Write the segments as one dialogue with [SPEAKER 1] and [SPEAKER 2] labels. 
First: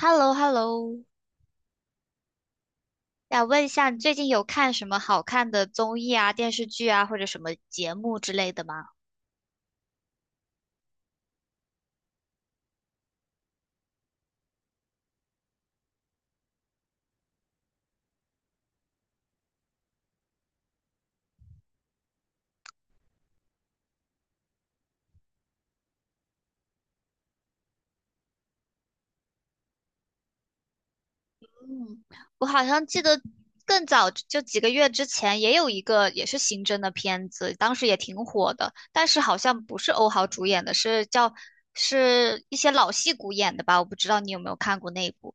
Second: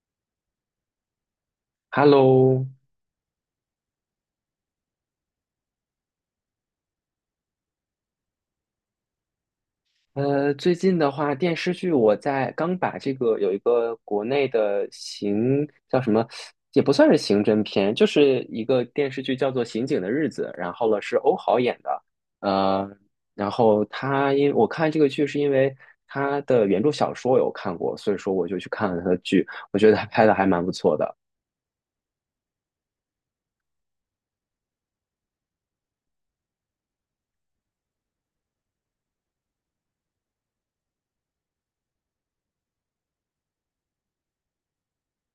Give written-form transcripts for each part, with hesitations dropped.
[SPEAKER 1] h e l l o hello。
[SPEAKER 2] Hello。
[SPEAKER 1] 想问一下，你最近有看什么好看的综艺啊、电视剧啊，或者什么节目之类的吗？
[SPEAKER 2] 最近的话，电视剧我在刚把这个有一个国内的刑叫什么，也不算是刑侦片，就是一个电视剧叫做《刑警的日子》，然后了是欧豪演的。呃，然后他因我看这个剧是因为他的原著小说有看过，所以说我就去看了他的剧，我觉得他拍的还蛮不错的。
[SPEAKER 1] 嗯，我好像记得更早就几个月之前也有一个也是刑侦的片子，当时也挺火的，但是好像不是欧豪主演的，是一些老戏骨演的吧？我不知道你有没有看过那一部。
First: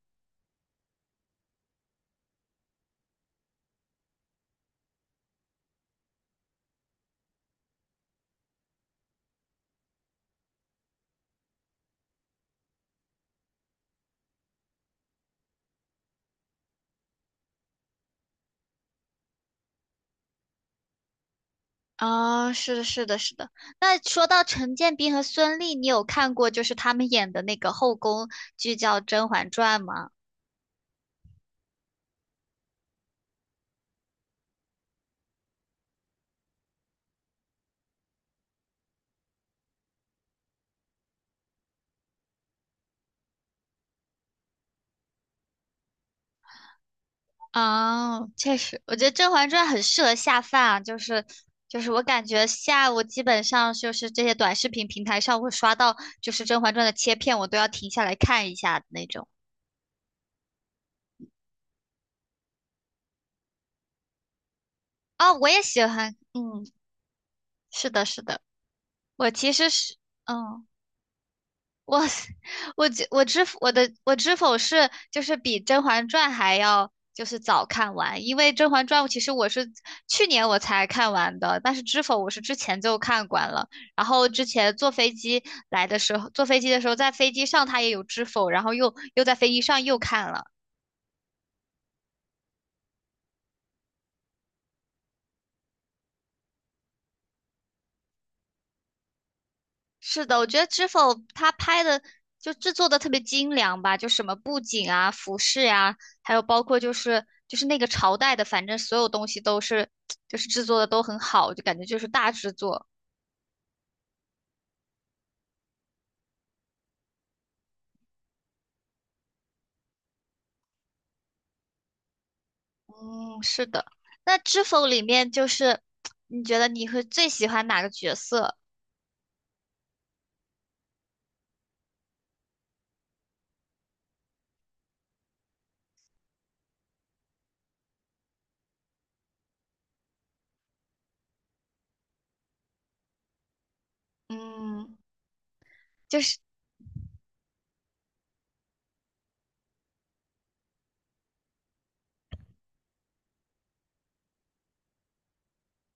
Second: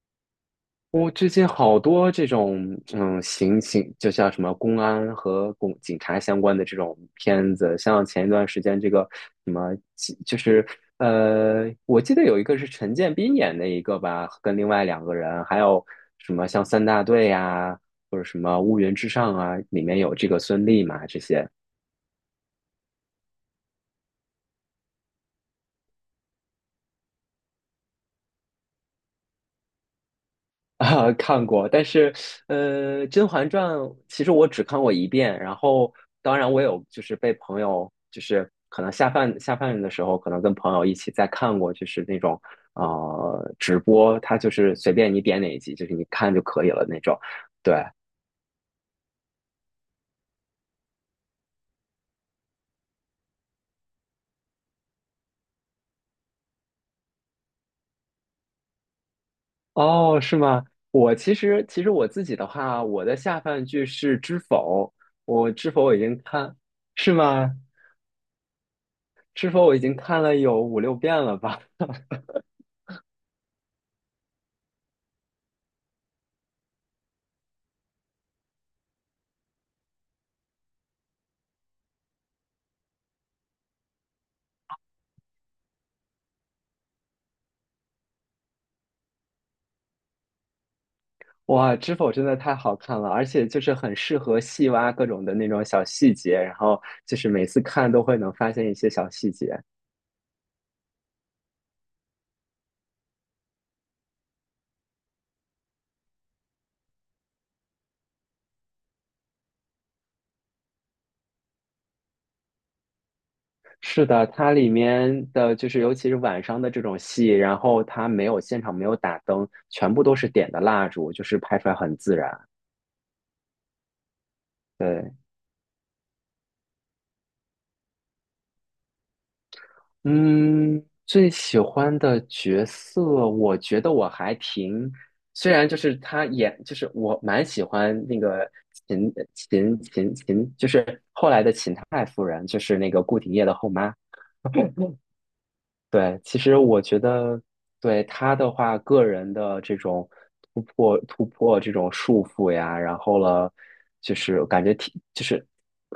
[SPEAKER 2] 我最近好多这种，刑警就像什么公安和公警察相关的这种片子，像前一段时间这个什么，就是我记得有一个是陈建斌演的一个吧，跟另外两个人，还有什么像三大队呀、或者什么乌云之上啊，里面有这个孙俪嘛，这些。
[SPEAKER 1] 啊，是的，是的，是的，那说到陈建斌和孙俪，你有看过就是他们演的那个后宫剧叫《甄嬛传》吗？
[SPEAKER 2] 啊，看过，但是，《甄嬛传》其实我只看过一遍，然后当然我有就是被朋友就是可能下饭下饭的时候，可能跟朋友一起再看过，就是那种直播，它就是随便你点哪一集，就是你看就可以了那种。对。
[SPEAKER 1] 哦，确实，我觉得《甄嬛传》很适合下饭啊，就是我感觉下午基本上就是这些短视频平台上会刷到，就是《甄嬛传》的切片，我都要停下来看一下的那种。
[SPEAKER 2] 哦，是吗？我其实我自己的话，我的下饭剧是《知否》。
[SPEAKER 1] 哦，我
[SPEAKER 2] 我
[SPEAKER 1] 也
[SPEAKER 2] 《知
[SPEAKER 1] 喜
[SPEAKER 2] 否》我已
[SPEAKER 1] 欢，
[SPEAKER 2] 经看，
[SPEAKER 1] 嗯，
[SPEAKER 2] 是吗？
[SPEAKER 1] 是的，是的，我
[SPEAKER 2] 《知
[SPEAKER 1] 其
[SPEAKER 2] 否》
[SPEAKER 1] 实
[SPEAKER 2] 我已经
[SPEAKER 1] 是，
[SPEAKER 2] 看了有
[SPEAKER 1] 嗯。
[SPEAKER 2] 五六遍了吧？
[SPEAKER 1] 我我的知否是就是比《甄嬛传》还要就是早看完，因为《甄嬛传》其实我是去年我才看完的，但是知否我是之前就看完了，然后之前坐飞机来的时候，坐飞机的时候在飞机上它也有知否，然后又在飞机上又看了。
[SPEAKER 2] 哇，知否真的太好看了，而且就是很适合细挖各种的那种小细节，然后就是每次看都会能发现一些小细节。
[SPEAKER 1] 是的，我觉得《知否》它拍的就制作的特别精良吧，就什么布景啊、服饰呀、还有包括就是那个朝代的，反正所有东西都是就是制作的都很好，就感觉就是大制作。
[SPEAKER 2] 是的，它里面的就是尤其是晚上的这种戏，然后它没有现场没有打灯，全部都是点的蜡烛，就是拍出来很自然。
[SPEAKER 1] 嗯，是的。那《知否》里
[SPEAKER 2] 对。
[SPEAKER 1] 面就是你觉得你会最喜欢哪个角色？
[SPEAKER 2] 嗯，最喜欢的角色，我觉得我还挺，虽然就是他演，就是我蛮喜欢那个秦，就是后来的秦太夫人，就是那个顾廷烨的后妈。
[SPEAKER 1] 嗯，
[SPEAKER 2] 对，
[SPEAKER 1] 就是。
[SPEAKER 2] 其实我觉得对他的话，个人的这种突破这种束缚呀，然后了，就是感觉挺就是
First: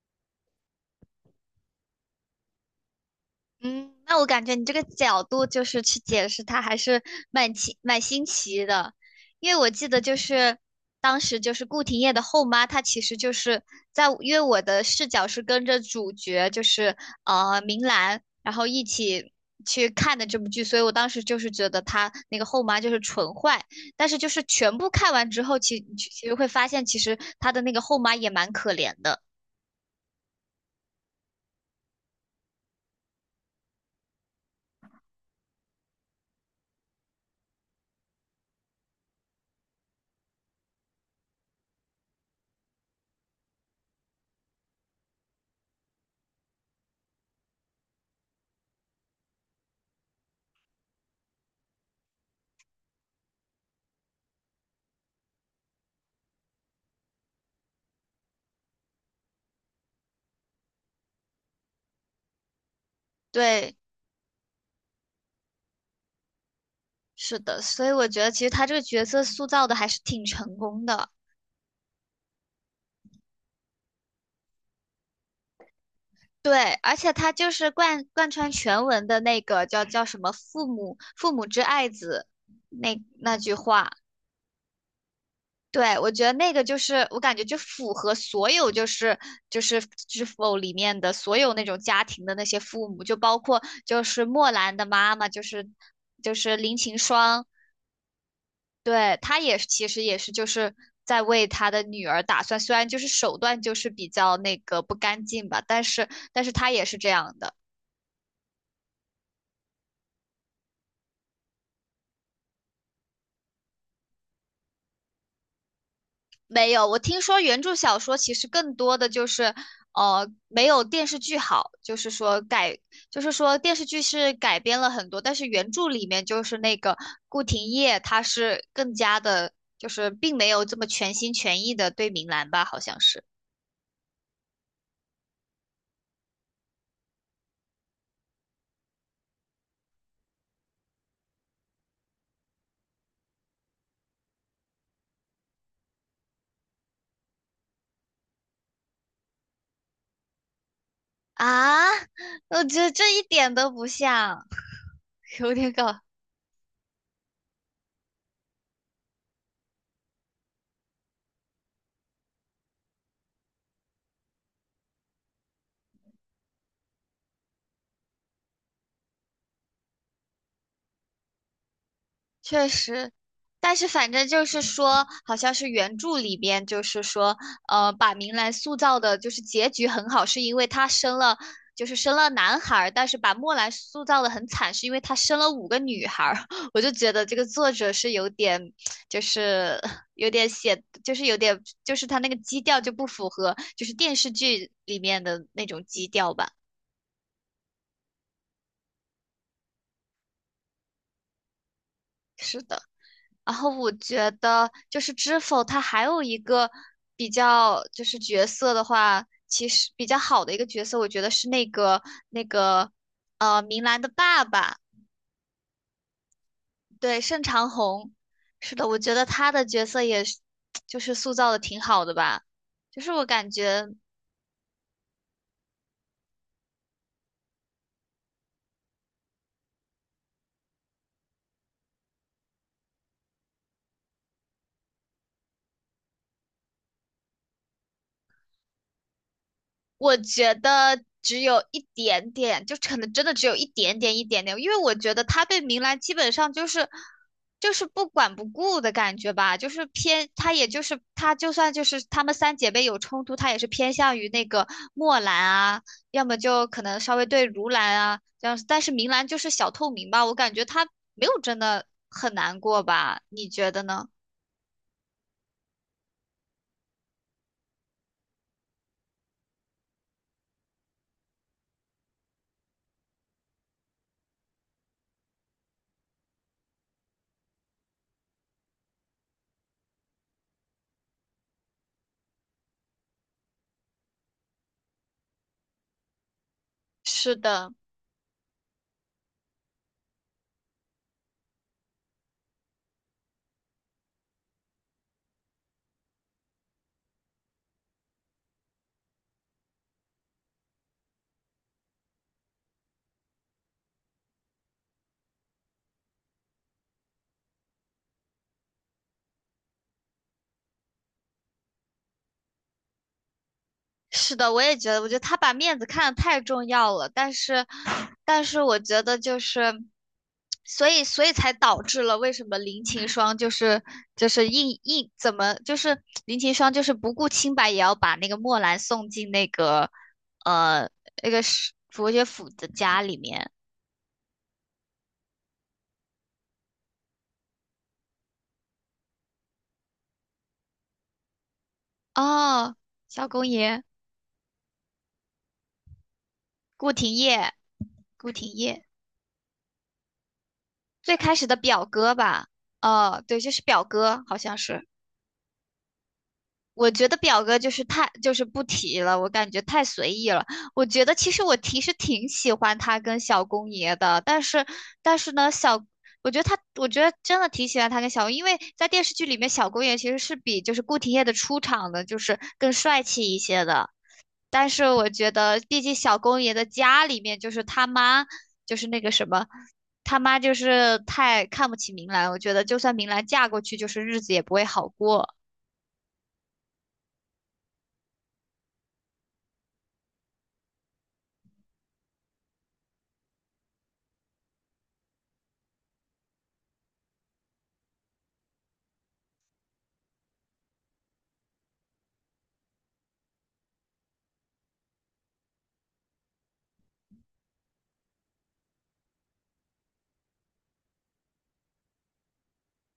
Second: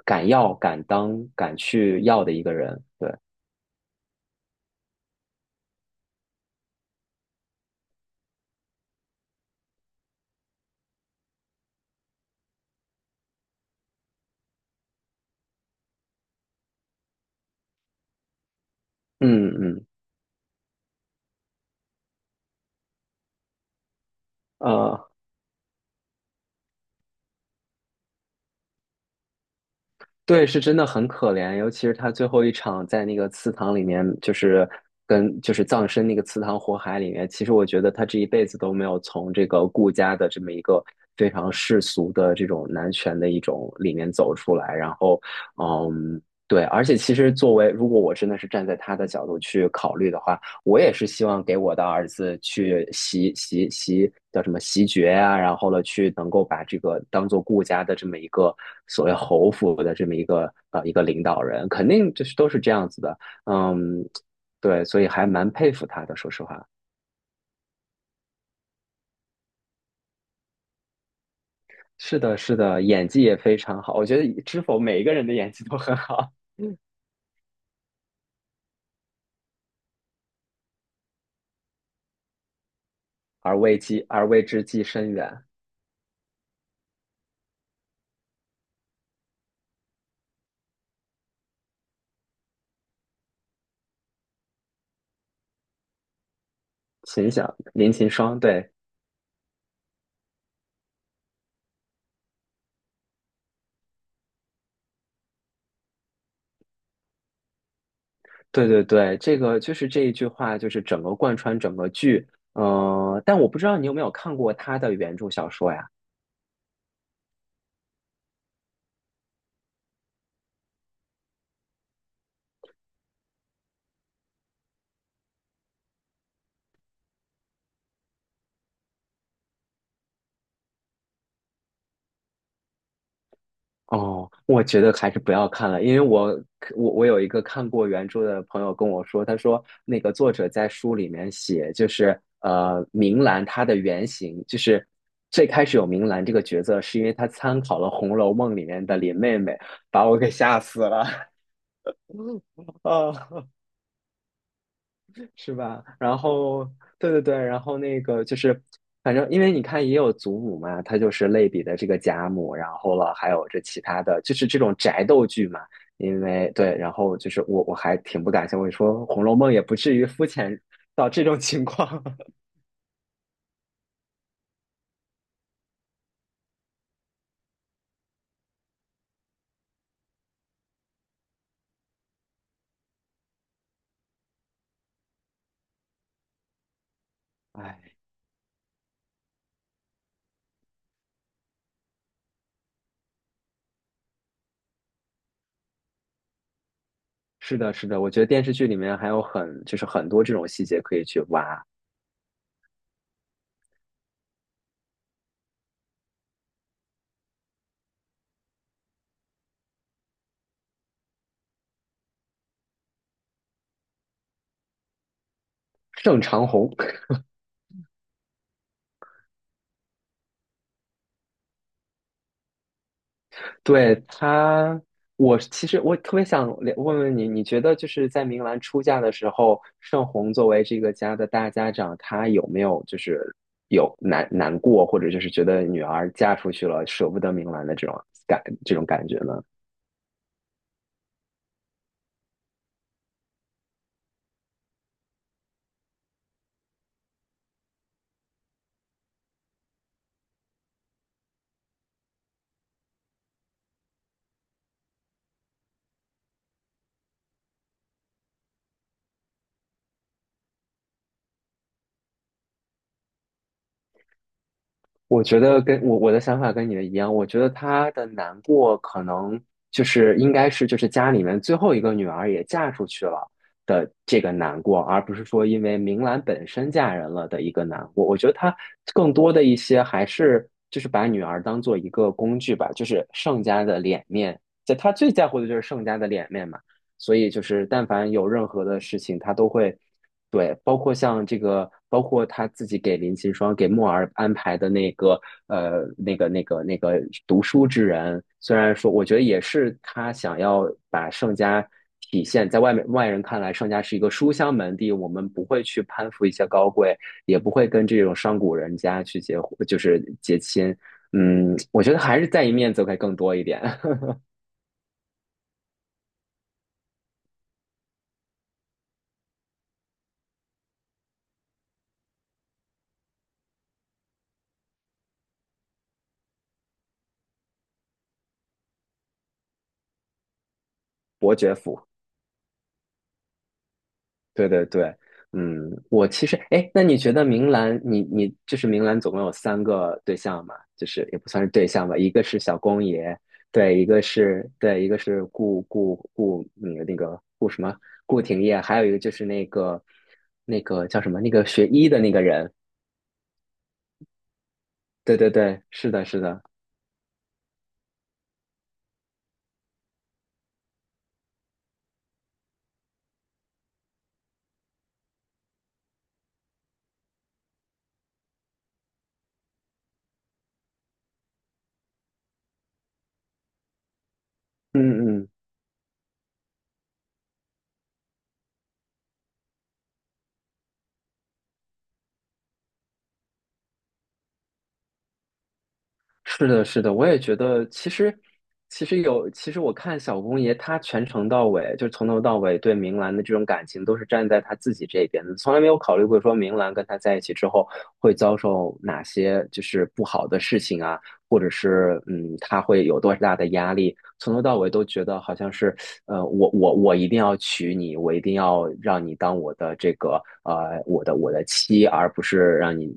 [SPEAKER 2] 敢要敢当敢去要的一个人。对，
[SPEAKER 1] 嗯，那我感觉你这个角度就是去解释它，还是蛮新奇的，因为我记得就是当时就是顾廷烨的后妈，她其实就是在，因为我的视角是跟着主角就是明兰，然后一起
[SPEAKER 2] 嗯嗯。
[SPEAKER 1] 去看的这部剧，所以我当时就是觉得她那个后妈就是纯坏，但是就是全部
[SPEAKER 2] 呃。
[SPEAKER 1] 看完之后，其实会发现其实她的那个后妈也蛮可怜的，
[SPEAKER 2] 对，是真的很可怜，尤其是他最后一场在那个祠堂里面，就是跟就是葬身那个祠堂火海里面。其实我觉得他这一辈子都没有从这个顾家的这么一个非常世俗的这种男权的一种里面走出来。然后，嗯，对，而且其实作为如果我真的是站在他的角度去考虑的话，我也是希望给我的儿子去习习习叫什么习爵啊，然后呢去能够把这个当做顾家的这么一个所谓侯府的这么一个一个领导人，肯定就是都是这样子的。
[SPEAKER 1] 对。
[SPEAKER 2] 嗯，对，所以还蛮佩服他的，说实话。
[SPEAKER 1] 是的，所以我觉得其实他这个角色塑造的还是挺成功的。
[SPEAKER 2] 是的，是的，演技也非常好，我觉得知否每一个人的演技都很好，
[SPEAKER 1] 对，而且他就是贯穿全文的那个叫什么“父母之爱子”那那句
[SPEAKER 2] 而为
[SPEAKER 1] 话。
[SPEAKER 2] 鸡而为之计深远，
[SPEAKER 1] 对，我觉得那个就是我感觉就符合所有就是就是知否里面的所有那种家庭的那些父母，就包括就是莫兰的妈妈，就是就是林晴
[SPEAKER 2] 秦
[SPEAKER 1] 霜，
[SPEAKER 2] 响林秦霜，对。
[SPEAKER 1] 对，他也是其实也是就是在为他的女儿打算，虽然就是手段就是比较那个不干净吧，但是他也是这样的。
[SPEAKER 2] 对对对，这个就是这一句话，就是整个贯穿整个剧。但我不知道你有没有看过他的原著小说呀？
[SPEAKER 1] 没有，我听说原著小说其实更多的就是，没有电视剧好，就是说改，就是说电视剧是改编了很多，但是原著里面就是那个顾廷烨，他是更加的，就是并没有这么全心全意的对明兰吧，好像是
[SPEAKER 2] 哦，我觉得还是不要看了，因为我有一个看过原著的朋友跟我说，他说那个作者在书里面写，就是明兰她的原型，就是最开始有明兰这个角色，是因为她参考了《红楼梦》里面的林妹妹，把我给吓死了。
[SPEAKER 1] 啊，我觉得这一点
[SPEAKER 2] 啊！
[SPEAKER 1] 都不像。有
[SPEAKER 2] 是
[SPEAKER 1] 点
[SPEAKER 2] 吧？
[SPEAKER 1] 搞，
[SPEAKER 2] 然后，对对对，然后那个就是，反正因为你看也有祖母嘛，她就是类比的这个贾母，然后了还有这其他的，就是这种宅斗剧嘛。因为对，然后就是我还挺不感兴趣，我说《红楼梦》也不至于肤浅到这种情况。
[SPEAKER 1] 确实，但是反正就是说，好像是原著里边就是说，把明兰塑造的就是结局很好，是因为她生了，就是生了男孩儿，但是把墨兰塑造的很惨，是因为她生了五个女孩儿。我就觉得这个作者
[SPEAKER 2] 哎，
[SPEAKER 1] 是有点，就是有点写，就是有点，就是他那个基调就不符合，就是电视剧里面的那种基调吧。
[SPEAKER 2] 是的，是的，我觉得电视剧里面还有很就是很多这种细节可以去挖。
[SPEAKER 1] 是的。然后我觉得就是知否，它还有一个比较就是角色的话，其实比较好的一个角色，我觉得是那个那个明兰的爸爸，
[SPEAKER 2] 盛长虹。
[SPEAKER 1] 对，盛长虹。是的，我觉得他的角色也是 就是塑造的挺好的吧，就是我感觉。
[SPEAKER 2] 对他，我其实特别想了问问你，你觉得就是在明兰出嫁的时候，盛虹作为这个家的大家长，她有没有就是有难过，或者就是觉得女儿嫁出去了舍不得明兰的这种感觉呢？
[SPEAKER 1] 我觉得只有一点点，就可能真的只有一点点一点点，因为我觉得他对明兰基本上就是不管不顾的感觉吧，就是偏他也就是他就算就是他们三姐妹有冲突，他也是偏向于那个墨兰啊，要么就可能稍微对如兰啊这样子但是明兰就是小透明吧，我感觉他没有真的很难过吧，你觉得呢？
[SPEAKER 2] 我觉得跟我的想法跟你的一样，我觉得她的难过可能就是应该是就是家里面最后一个女儿也嫁出去了的这个难过，而不是说因为明兰本身嫁人了的一个难过。我觉得她更多的一些还是就是把女儿当做一个工具吧，就是盛家的脸面，在她最在乎的就是盛家的脸面嘛。所以
[SPEAKER 1] 是
[SPEAKER 2] 就是
[SPEAKER 1] 的。
[SPEAKER 2] 但凡有任何的事情，她都会。对，包括像这个，包括他自己给林噙霜、给墨儿安排的那个，那个读书之人，虽然说，我觉得也是他想要把盛家体现在外面外人看来，盛家是一个书香门第，我们不会去攀附一些高贵，也不会跟这种商贾人家去结婚就是结亲。我觉得还是在意面子会更多一点。
[SPEAKER 1] 是的，我也觉得，我觉得他把面子看得太重要了，但是，我觉得就是，所以才导致了为什么林晴霜就是就是硬怎么就是林晴霜就是不顾清白也要把那个墨兰送进呃那
[SPEAKER 2] 伯
[SPEAKER 1] 个
[SPEAKER 2] 爵
[SPEAKER 1] 是
[SPEAKER 2] 府。
[SPEAKER 1] 佛学府的家里面
[SPEAKER 2] 对对对。我其实，哎，那你觉得明兰，你就是明兰，总共有三个对象嘛？就是也不算是对象吧，一个是小
[SPEAKER 1] 哦，
[SPEAKER 2] 公爷，
[SPEAKER 1] 萧公
[SPEAKER 2] 对，
[SPEAKER 1] 爷
[SPEAKER 2] 一个是对，一个是顾，那个
[SPEAKER 1] 顾
[SPEAKER 2] 那
[SPEAKER 1] 廷
[SPEAKER 2] 个顾
[SPEAKER 1] 烨，
[SPEAKER 2] 什么顾
[SPEAKER 1] 顾
[SPEAKER 2] 廷
[SPEAKER 1] 廷
[SPEAKER 2] 烨，还
[SPEAKER 1] 烨
[SPEAKER 2] 有一个就是那个叫什
[SPEAKER 1] 最
[SPEAKER 2] 么，那
[SPEAKER 1] 开
[SPEAKER 2] 个
[SPEAKER 1] 始的
[SPEAKER 2] 学
[SPEAKER 1] 表
[SPEAKER 2] 医的那
[SPEAKER 1] 哥
[SPEAKER 2] 个
[SPEAKER 1] 吧，
[SPEAKER 2] 人，
[SPEAKER 1] 哦，对，就是表哥，好像是。
[SPEAKER 2] 对对对，是的，是的，
[SPEAKER 1] 我觉得表哥就是太就是不提了，我感觉太随意了。我觉得其实我其实挺喜欢他跟小公爷的，但是呢，小我觉得他我觉得真的挺喜欢他跟小公，因为在电视剧里面，小公爷其实是比就是顾廷烨的出场的就是更帅气一些的。但
[SPEAKER 2] 嗯
[SPEAKER 1] 是我觉
[SPEAKER 2] 嗯。
[SPEAKER 1] 得，毕竟小公爷的家里面就是他妈，就是那个什么，他妈就是太看不起明兰。我觉得，就算明兰嫁过去，就是日子也不会好过。
[SPEAKER 2] 是的，是的，我也觉得，其实，其实有，其实我看小公爷他全程到尾，就从头到尾对明兰的这种感情都是站在他自己这边的，从来没有考虑过说明兰跟他在一起之后会遭受哪些就是不好的事情啊，或者是他会有多大的压力，从头到尾都觉得好像是我一定要娶你，我一定要让你当我的这个我的妻，而不是让你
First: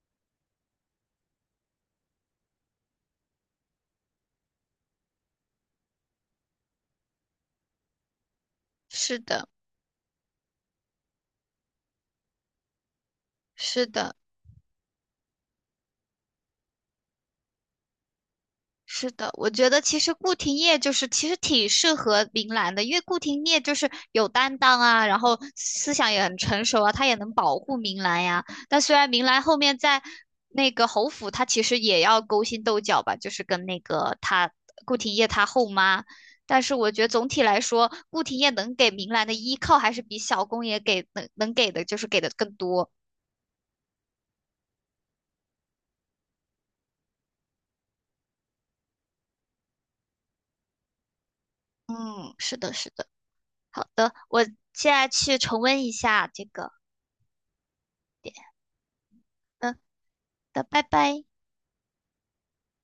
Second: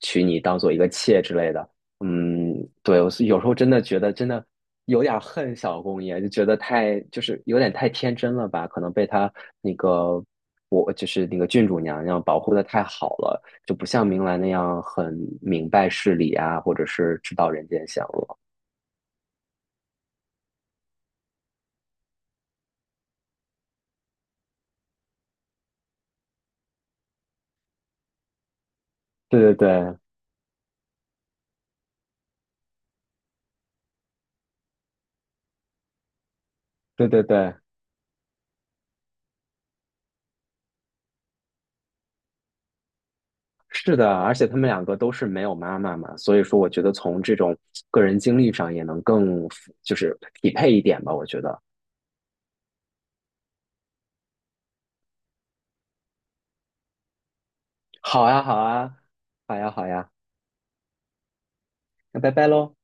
[SPEAKER 2] 娶你当做一个妾之类的。嗯，对，我是有时候真的觉得真的有点儿恨小公爷，就觉得太就是有点太天真了吧，可能被
[SPEAKER 1] 是
[SPEAKER 2] 他
[SPEAKER 1] 的，
[SPEAKER 2] 那个我就是那个郡主娘娘保护的太好了，就
[SPEAKER 1] 是
[SPEAKER 2] 不像
[SPEAKER 1] 的。
[SPEAKER 2] 明兰那样很明白事理啊，或者是知道人间险恶。
[SPEAKER 1] 是的，我觉得其实顾廷烨就是其实挺适合明兰的，因为顾廷烨就是有担当啊，然后思想也很成熟啊，他也能保护明兰呀。但虽然明兰
[SPEAKER 2] 对
[SPEAKER 1] 后面
[SPEAKER 2] 对
[SPEAKER 1] 在那个侯府，他其实也要勾心斗角吧，就是跟那个他顾廷烨他后妈。但是我觉得
[SPEAKER 2] 对对对
[SPEAKER 1] 总体
[SPEAKER 2] 对，
[SPEAKER 1] 来说，顾廷烨能给明兰的依靠还是比小公爷给能给的，就是给的更多。
[SPEAKER 2] 是的，而且他们两个都是没有妈妈嘛，所以说我觉得从这种个人经历上也能更就是匹配一点吧，我觉得。
[SPEAKER 1] 嗯，是的，是的。好的，我现在去重温一下这个
[SPEAKER 2] 好
[SPEAKER 1] 点。
[SPEAKER 2] 呀好呀，好呀
[SPEAKER 1] 嗯。
[SPEAKER 2] 好呀，
[SPEAKER 1] 的，拜拜。
[SPEAKER 2] 那拜拜喽。